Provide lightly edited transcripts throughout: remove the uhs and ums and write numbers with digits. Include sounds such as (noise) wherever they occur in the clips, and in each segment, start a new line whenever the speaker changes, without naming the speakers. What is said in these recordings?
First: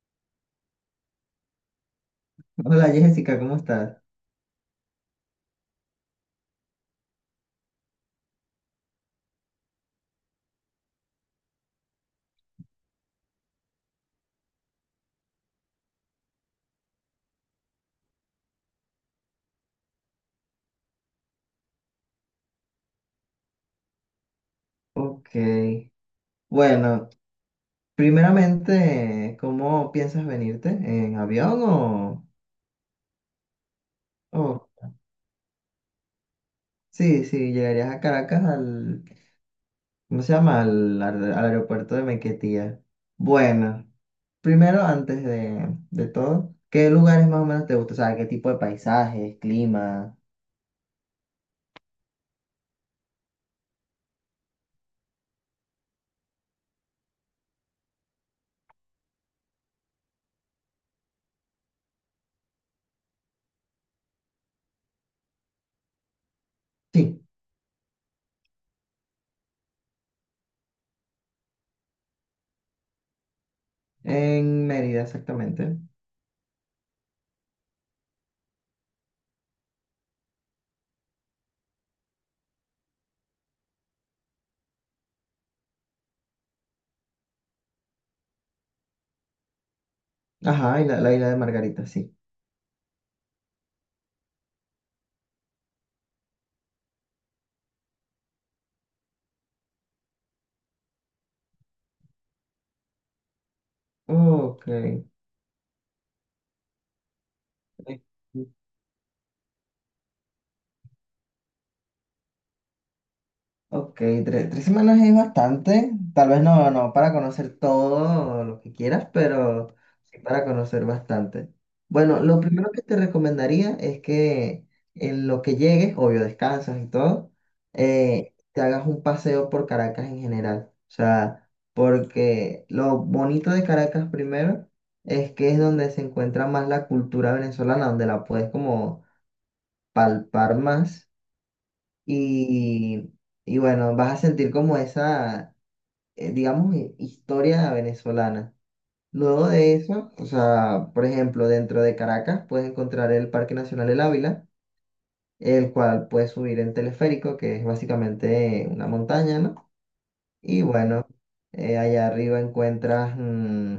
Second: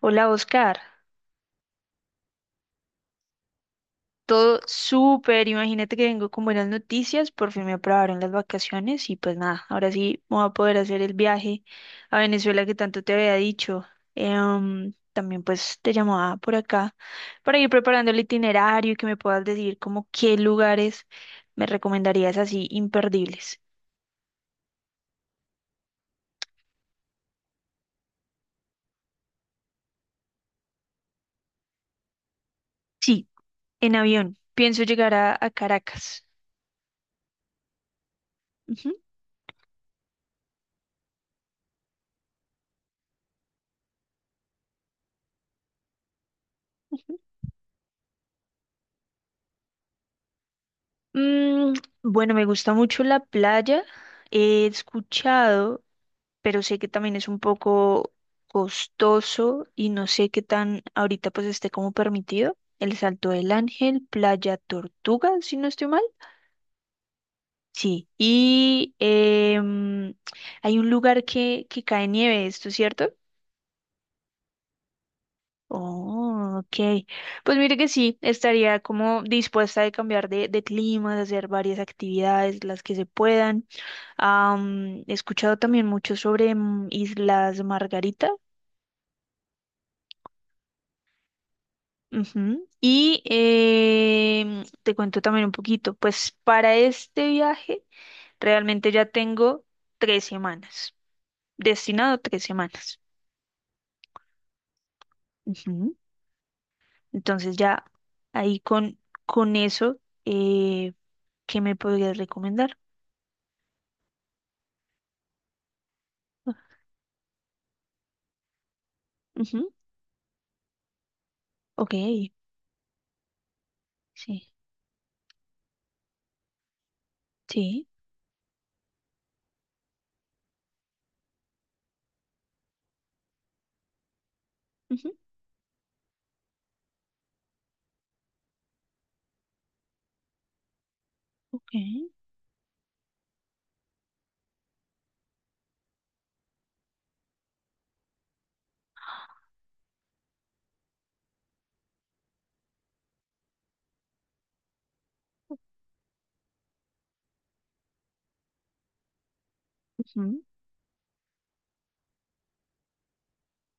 Hola Oscar,
Hola Jessica, ¿cómo estás?
todo súper, imagínate que vengo con buenas noticias, por fin me aprobaron las vacaciones y pues nada, ahora sí me voy a poder hacer el viaje a Venezuela que tanto te había dicho. También pues te llamaba por acá para ir preparando el itinerario y que me puedas decir como qué lugares me recomendarías así imperdibles.
Ok. Bueno, primeramente, ¿cómo piensas venirte? ¿En avión o?
Sí, en avión,
o-
pienso llegar a Caracas.
sí, sí, llegarías a Caracas
Ujú,
al. ¿Cómo se llama? Al aeropuerto de Maiquetía. Bueno, primero, antes de todo, ¿qué
ujú.
lugares más o menos te gustan? O sea, ¿qué tipo de paisajes, clima?
Mm, bueno, me gusta mucho la playa. He escuchado, pero sé que también es un poco costoso y no sé qué tan ahorita pues esté como permitido. El Salto del Ángel, Playa Tortuga, si no estoy mal.
Sí,
Sí, y hay un lugar que cae nieve, ¿esto es cierto?
en Mérida exactamente.
Oh, ok. Pues mire que sí, estaría como dispuesta a cambiar de clima, de hacer varias actividades, las que se puedan. He escuchado también mucho sobre Islas Margarita.
Ajá, y la isla de Margarita, sí.
Ujú. Y te cuento también un poquito, pues para este viaje realmente ya tengo tres semanas, destinado tres semanas.
Ok.
Ujú. Entonces ya ahí con eso, eh, ¿qué me podrías recomendar?
Ok, tres semanas es bastante. Tal vez no para conocer todo lo que quieras,
Ujú.
pero sí para conocer bastante.
Ok,
Bueno, lo primero que te recomendaría es
sí,
que en lo que llegues, obvio, descansas y todo,
sí,
te hagas un paseo por Caracas en general. O sea, porque lo bonito de Caracas primero
ujú,
es que es donde se encuentra más la cultura venezolana, donde la puedes como palpar más.
ok,
Y, y bueno, vas a sentir como esa, digamos, historia venezolana. Luego de eso, o sea, por ejemplo, dentro de Caracas puedes encontrar el Parque Nacional El Ávila, el cual puedes subir en teleférico, que es básicamente una montaña, ¿no?
ujú.
Y bueno, allá arriba encuentras,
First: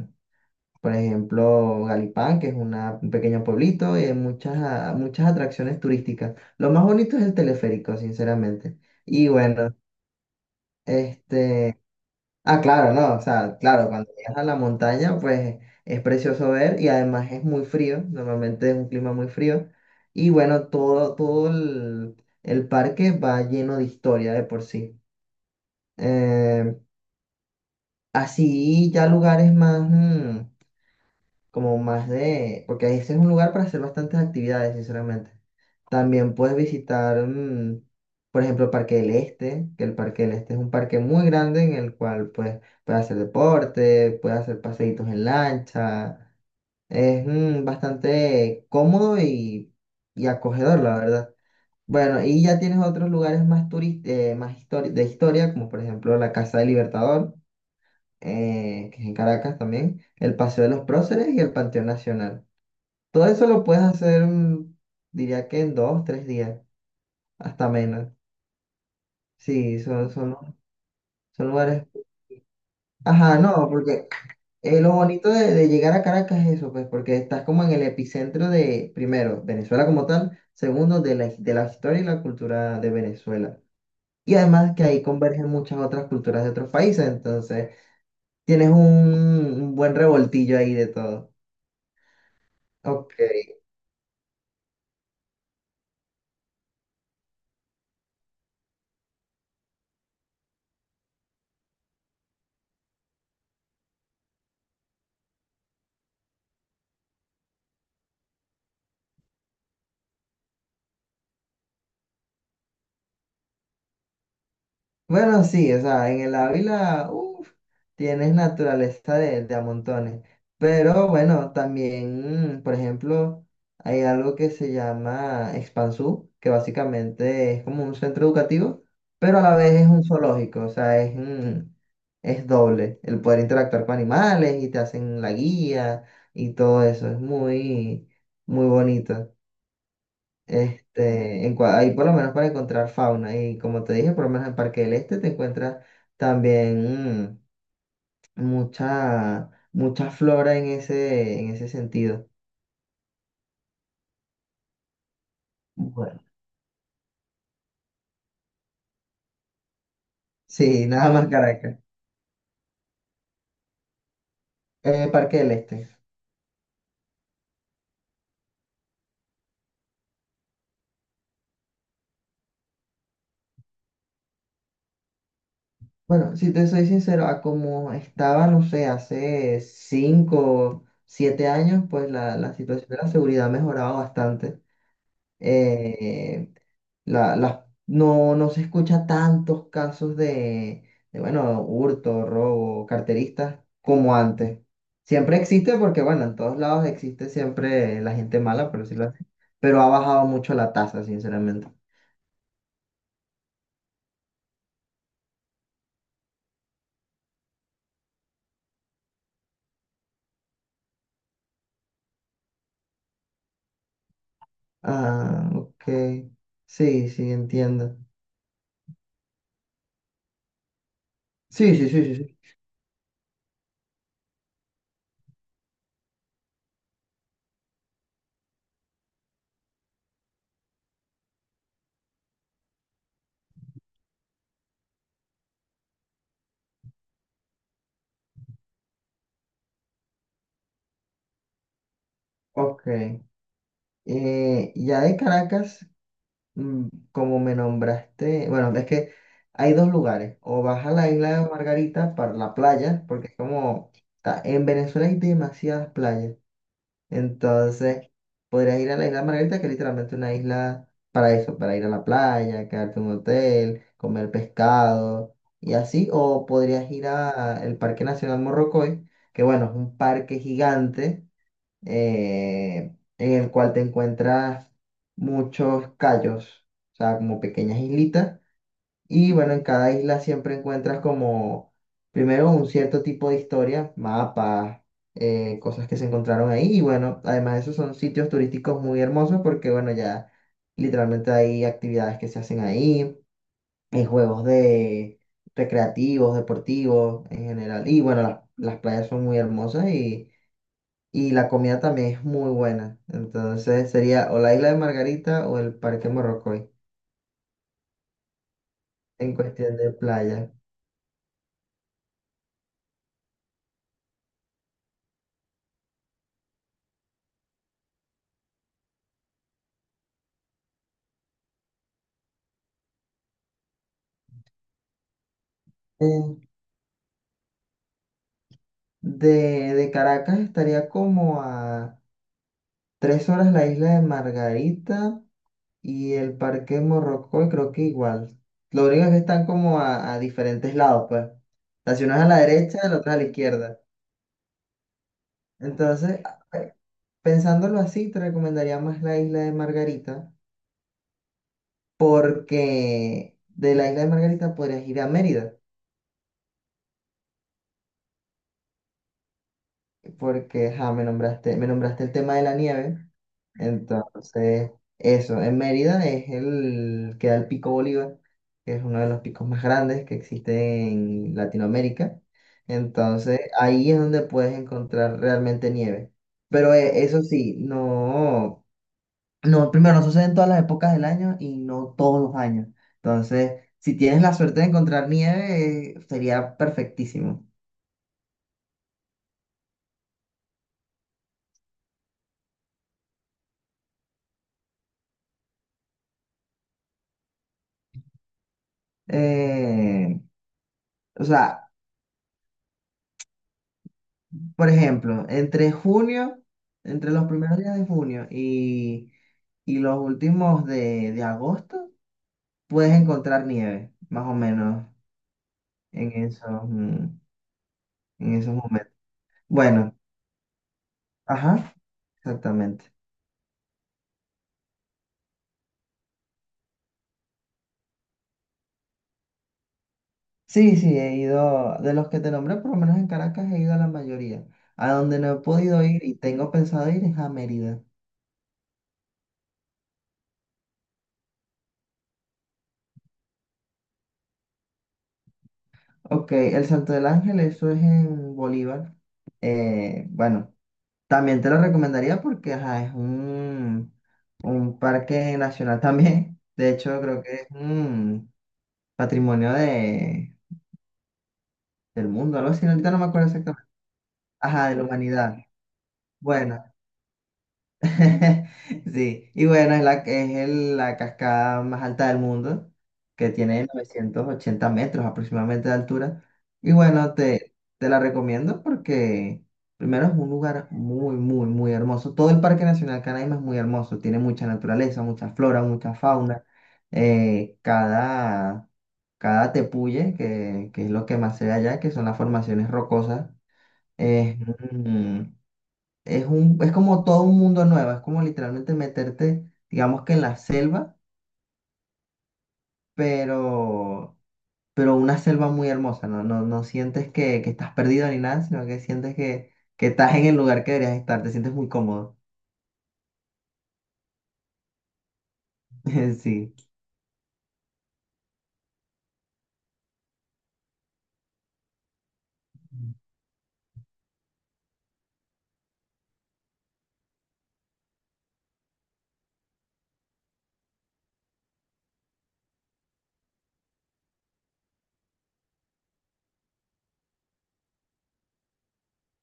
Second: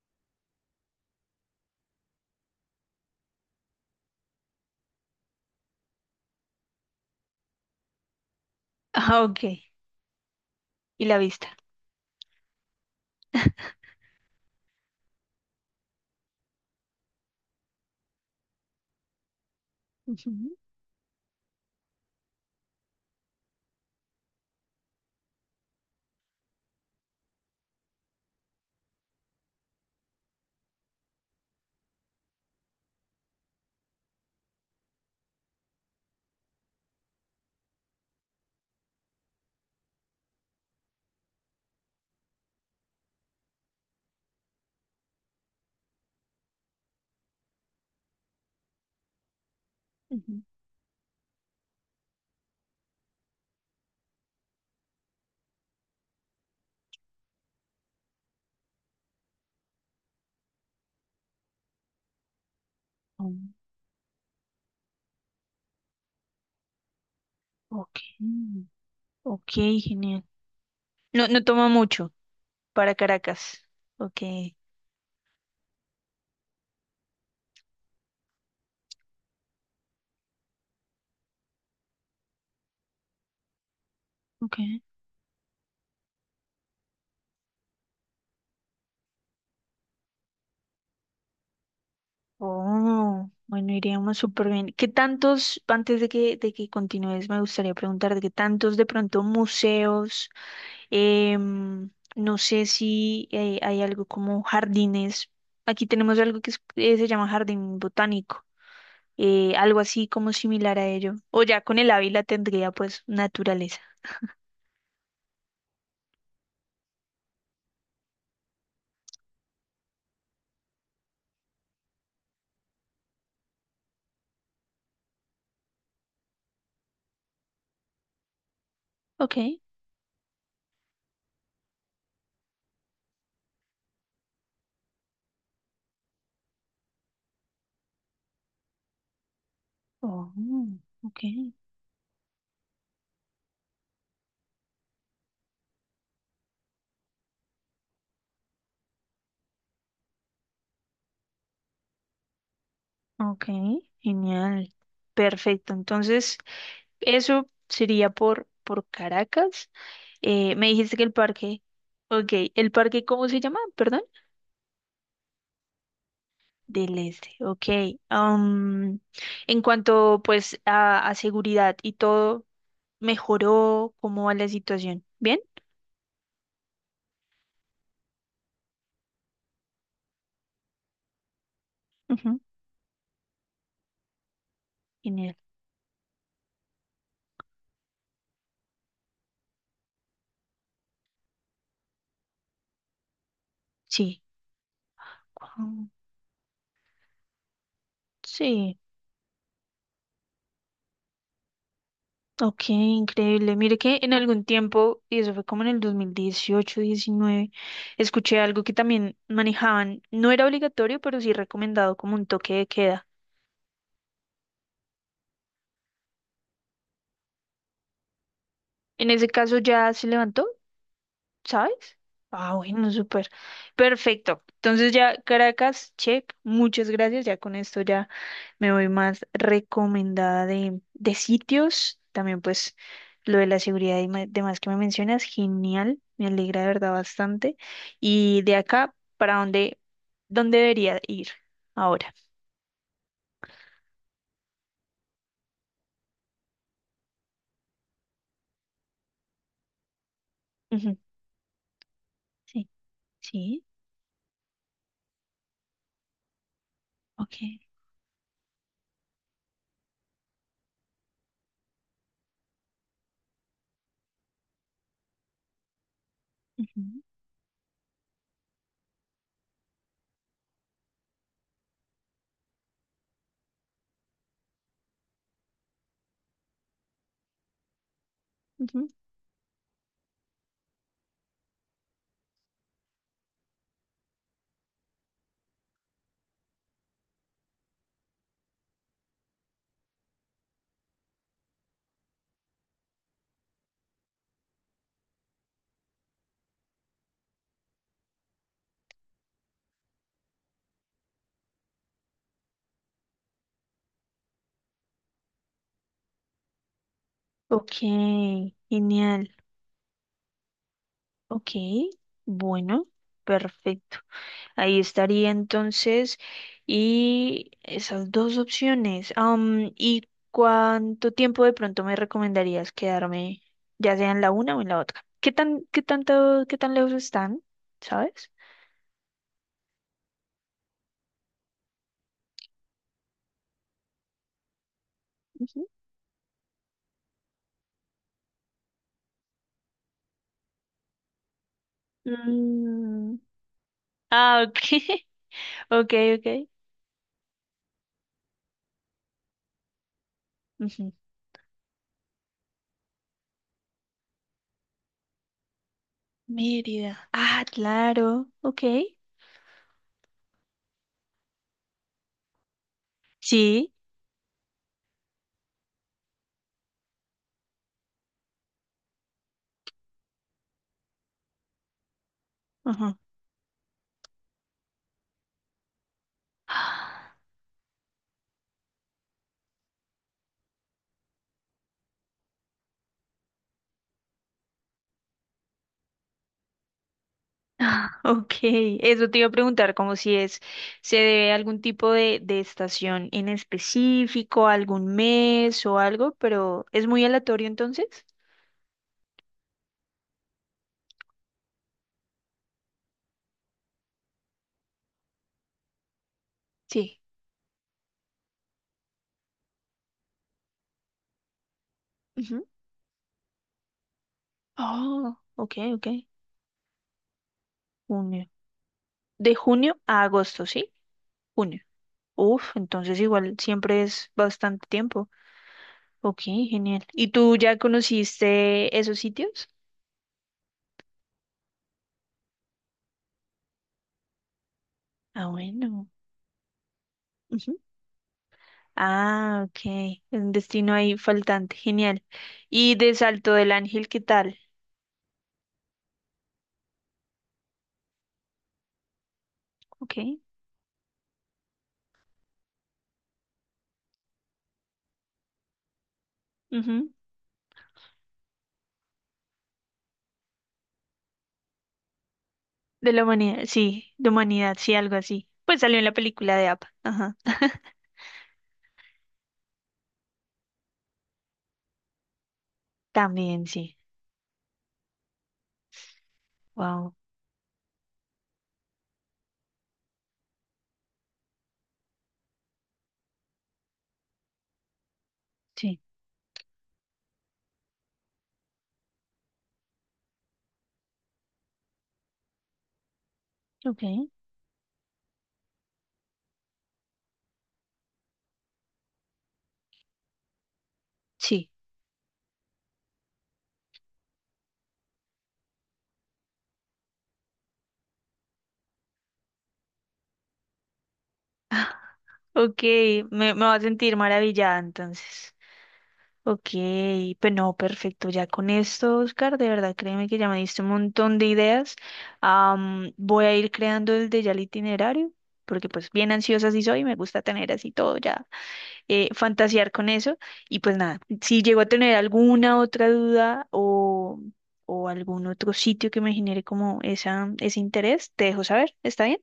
por ejemplo, Galipán, que es un pequeño pueblito, y hay muchas, muchas atracciones turísticas. Lo más bonito es el teleférico, sinceramente.
Ah,
Y
ok,
bueno,
y la vista.
Este, ah, claro, no, o sea, claro, cuando llegas a la montaña, pues es precioso ver y además es muy frío, normalmente es un clima muy frío. Y
Ujú,
bueno, todo el parque va lleno de historia de por sí. Eh, Así ya lugares más, como más de, porque ese es un lugar para hacer bastantes actividades, sinceramente. También puedes visitar, por ejemplo, el Parque del Este, que el Parque del Este es un parque muy grande en el cual pues, puedes hacer deporte, puedes hacer paseitos en lancha. Es bastante cómodo y
ujú.
acogedor, la verdad. Bueno, y ya tienes otros lugares más, más de historia, como por ejemplo la Casa del Libertador, que es en Caracas también, el Paseo de los Próceres y el Panteón Nacional. Todo
Oh,
eso lo puedes hacer, diría que en dos, tres días, hasta
ok,
menos.
ok,
Sí,
genial. No, no
son
toma
lugares.
mucho. Para
Ajá,
Caracas.
no, porque
Ok.
lo bonito de llegar a Caracas es eso, pues, porque estás como en el epicentro de, primero, Venezuela como tal, segundo, de la historia y la cultura de Venezuela. Y
Ok.
además que ahí convergen muchas otras culturas de otros países, entonces tienes un buen revoltillo ahí de todo. Ok.
Oh, bueno, iríamos súper bien. ¿Qué tantos, antes de que continúes, me gustaría preguntar de qué tantos de pronto museos, em, no sé si hay algo como jardines. Aquí tenemos algo que se llama jardín botánico, algo así como similar a ello. O ya con el Ávila tendría pues naturaleza.
Bueno, sí, o sea, en el Ávila, uff, tienes naturaleza de a montones. Pero bueno, también, por ejemplo, hay algo que se llama Expansú, que básicamente es como un centro educativo,
Ok.
pero a la vez es un zoológico, o sea, es, es doble. El poder interactuar con animales y te hacen la guía y todo eso, es muy, muy bonito.
Oh, ok.
En ahí por lo menos para encontrar fauna. Y como te dije, por lo menos en Parque del Este te encuentras también mucha, mucha flora en ese sentido.
Ok, genial. Perfecto.
Bueno,
Entonces... eso sería por Caracas. Me
sí, (laughs)
dijiste que
nada
el
más
parque,
Caracas.
ok, ¿el parque cómo se llama? Perdón.
Parque del Este.
Del Este, ok. Am, en cuanto pues a seguridad y todo, ¿mejoró? ¿Cómo va la situación? ¿Bien?
Bueno, si te soy sincero, a como estaba, no sé, hace 5, 7 años, pues la-
Ujú,
la situación de la seguridad ha mejorado bastante.
genial.
Eh, la, no, no se escucha tantos casos de, bueno, hurto, robo, carteristas como
Sí.
antes. Siempre existe
Guau,
porque, bueno, en todos lados existe siempre la gente mala,
sí.
por decirlo así, pero ha bajado mucho la tasa, sinceramente.
Ok, increíble. Mire que en algún tiempo, y eso fue como en el 2018, 19, escuché algo que también manejaban. No era obligatorio, pero sí recomendado como un toque de queda.
Ah, ok. Sí, sí, entiendo.
En ese caso ya se levantó, ¿sabes?
Sí, sí, sí, sí,
Ah,
sí.
bueno, súper. Perfecto. Entonces ya Caracas, check. Muchas gracias. Ya con esto ya me voy más recomendada de sitios. También pues lo de la seguridad y demás que me mencionas, genial. Me alegra de verdad bastante. Y de acá, ¿para dónde, dónde debería ir ahora?
Ok. Ya de Caracas. Como me nombraste, bueno, es que hay dos lugares, o vas a
Ujú,
la isla de Margarita para la
sí,
playa, porque es
sí,
como, en Venezuela hay demasiadas playas,
ok.
entonces podrías ir a la isla de Margarita, que es literalmente una isla para eso, para ir a la playa, quedarte en un hotel, comer pescado y así, o podrías
Ujú,
ir al Parque Nacional Morrocoy, que bueno, es un parque gigante en el cual te encuentras muchos cayos, o sea, como pequeñas islitas.
ujú.
Y bueno, en cada isla siempre encuentras como, primero, un cierto tipo de historia, mapas, cosas que se encontraron ahí. Y bueno, además de eso son sitios turísticos muy hermosos porque bueno, ya literalmente hay actividades que se hacen ahí, hay juegos de recreativos, deportivos en general. Y bueno, las playas son muy hermosas y la comida también es muy buena. Entonces sería o la isla de Margarita o el Parque Morrocoy
Ok, genial.
en cuestión de playa.
Ok, bueno, perfecto. Ahí estaría entonces. Y esas dos opciones. ¿Y cuánto tiempo de pronto me recomendarías quedarme, ya sea en la una o en la otra? ¿Qué tan, qué tanto,
En-
qué tan lejos están? ¿Sabes?
de, de Caracas estaría como a 3 horas la isla de Margarita
Ujú.
y el Parque Morrocoy creo que igual. Lo único es que están como a diferentes lados, pues. La ciudad es a la derecha, la otra es a
Mm,
la izquierda.
Ah, ok, (laughs) ok,
Entonces,
ok.
pensándolo así, te recomendaría más la isla de Margarita
Ujú.
porque de la isla de Margarita podrías ir a Mérida.
Mérida. Ah, claro, ok.
Porque ja, me nombraste el tema de la nieve.
Sí.
Entonces, eso, en Mérida es el queda el Pico Bolívar, que es uno de los picos más grandes que existe en Latinoamérica.
Ajá.
Entonces, ahí es donde puedes encontrar realmente nieve. Pero eso
(sighs)
sí, no, no, primero, no sucede en todas las épocas del año y no todos los años. Entonces, si tienes la suerte de encontrar nieve, sería perfectísimo.
(laughs) Ah, ok, eso te iba a preguntar, como si es, se debe a algún tipo de estación en específico, algún mes o algo, pero ¿es muy aleatorio entonces?
Eh, o sea, por ejemplo, entre junio,
Sí.
entre los primeros días de junio y los últimos de agosto,
Ujú.
puedes encontrar nieve, más o menos,
Oh, ok, ok.
en esos,
Junio.
en esos momentos.
De junio
Bueno,
a agosto, ¿sí? Junio.
ajá,
Uf,
exactamente.
entonces igual siempre es bastante tiempo. Ok, genial. ¿Y tú ya conociste esos sitios?
Sí, sí, he ido, de los que te nombré, por lo menos en Caracas he ido a la mayoría. A donde
Ah,
no he podido
bueno.
ir y tengo pensado ir es a Mérida.
Ah, ok. Es un destino ahí faltante. Genial. Y de Salto del Ángel, ¿qué tal?
Ok, el Salto del Ángel, eso es en Bolívar.
Ok.
Bueno. También te lo recomendaría porque ajá, es un parque nacional también. De
Ujú.
hecho, creo que es un patrimonio de, del mundo, algo así. Ahorita
De
no
la
me acuerdo
humanidad,
exactamente.
sí, de humanidad,
Ajá,
sí,
de la
algo así.
humanidad.
Pues salió en la película de
Bueno.
APA. Ajá. (laughs)
(laughs) Sí, y bueno, es la, la cascada más alta del mundo, que
También,
tiene
sí.
980 metros aproximadamente de altura. Y
Wow.
bueno, te la recomiendo porque primero es un lugar muy, muy, muy hermoso. Todo el Parque Nacional Canaima es muy hermoso, tiene mucha naturaleza, mucha flora,
Sí.
mucha fauna. Cada, cada tepuye, que es lo que más se ve allá, que son las formaciones rocosas,
Ok.
es, es un, es como todo un mundo nuevo, es como literalmente meterte, digamos que en la selva,
Sí.
pero, pero una selva muy hermosa, no, no, no sientes que estás perdido ni nada, sino que sientes que estás en el lugar que deberías estar, te sientes muy cómodo.
Ok, me voy a sentir maravillada entonces.
(laughs)
Ok,
Sí,
pues no, perfecto. Ya con esto, Oscar, de verdad, créeme que ya me diste un montón de ideas. Voy a ir creando el de ya el itinerario, porque pues bien ansiosa sí soy, me gusta tener así todo ya, fantasear con eso. Y pues nada, si llego a tener alguna otra duda o algún otro sitio que me genere como esa, ese interés, te dejo saber, ¿está bien?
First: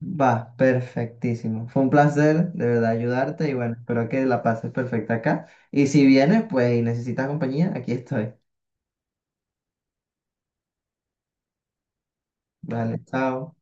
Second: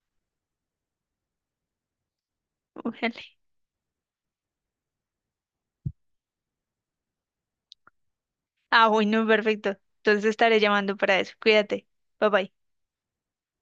va, perfectísimo. Fue un placer de
(laughs)
verdad
Ujale.
ayudarte y bueno, espero que la pases perfecta acá. Y si vienes, pues y necesitas compañía, aquí estoy.
Ah, bueno, perfecto. Entonces estaré llamando para eso. Cuídate. Bye bye.
Vale, chao.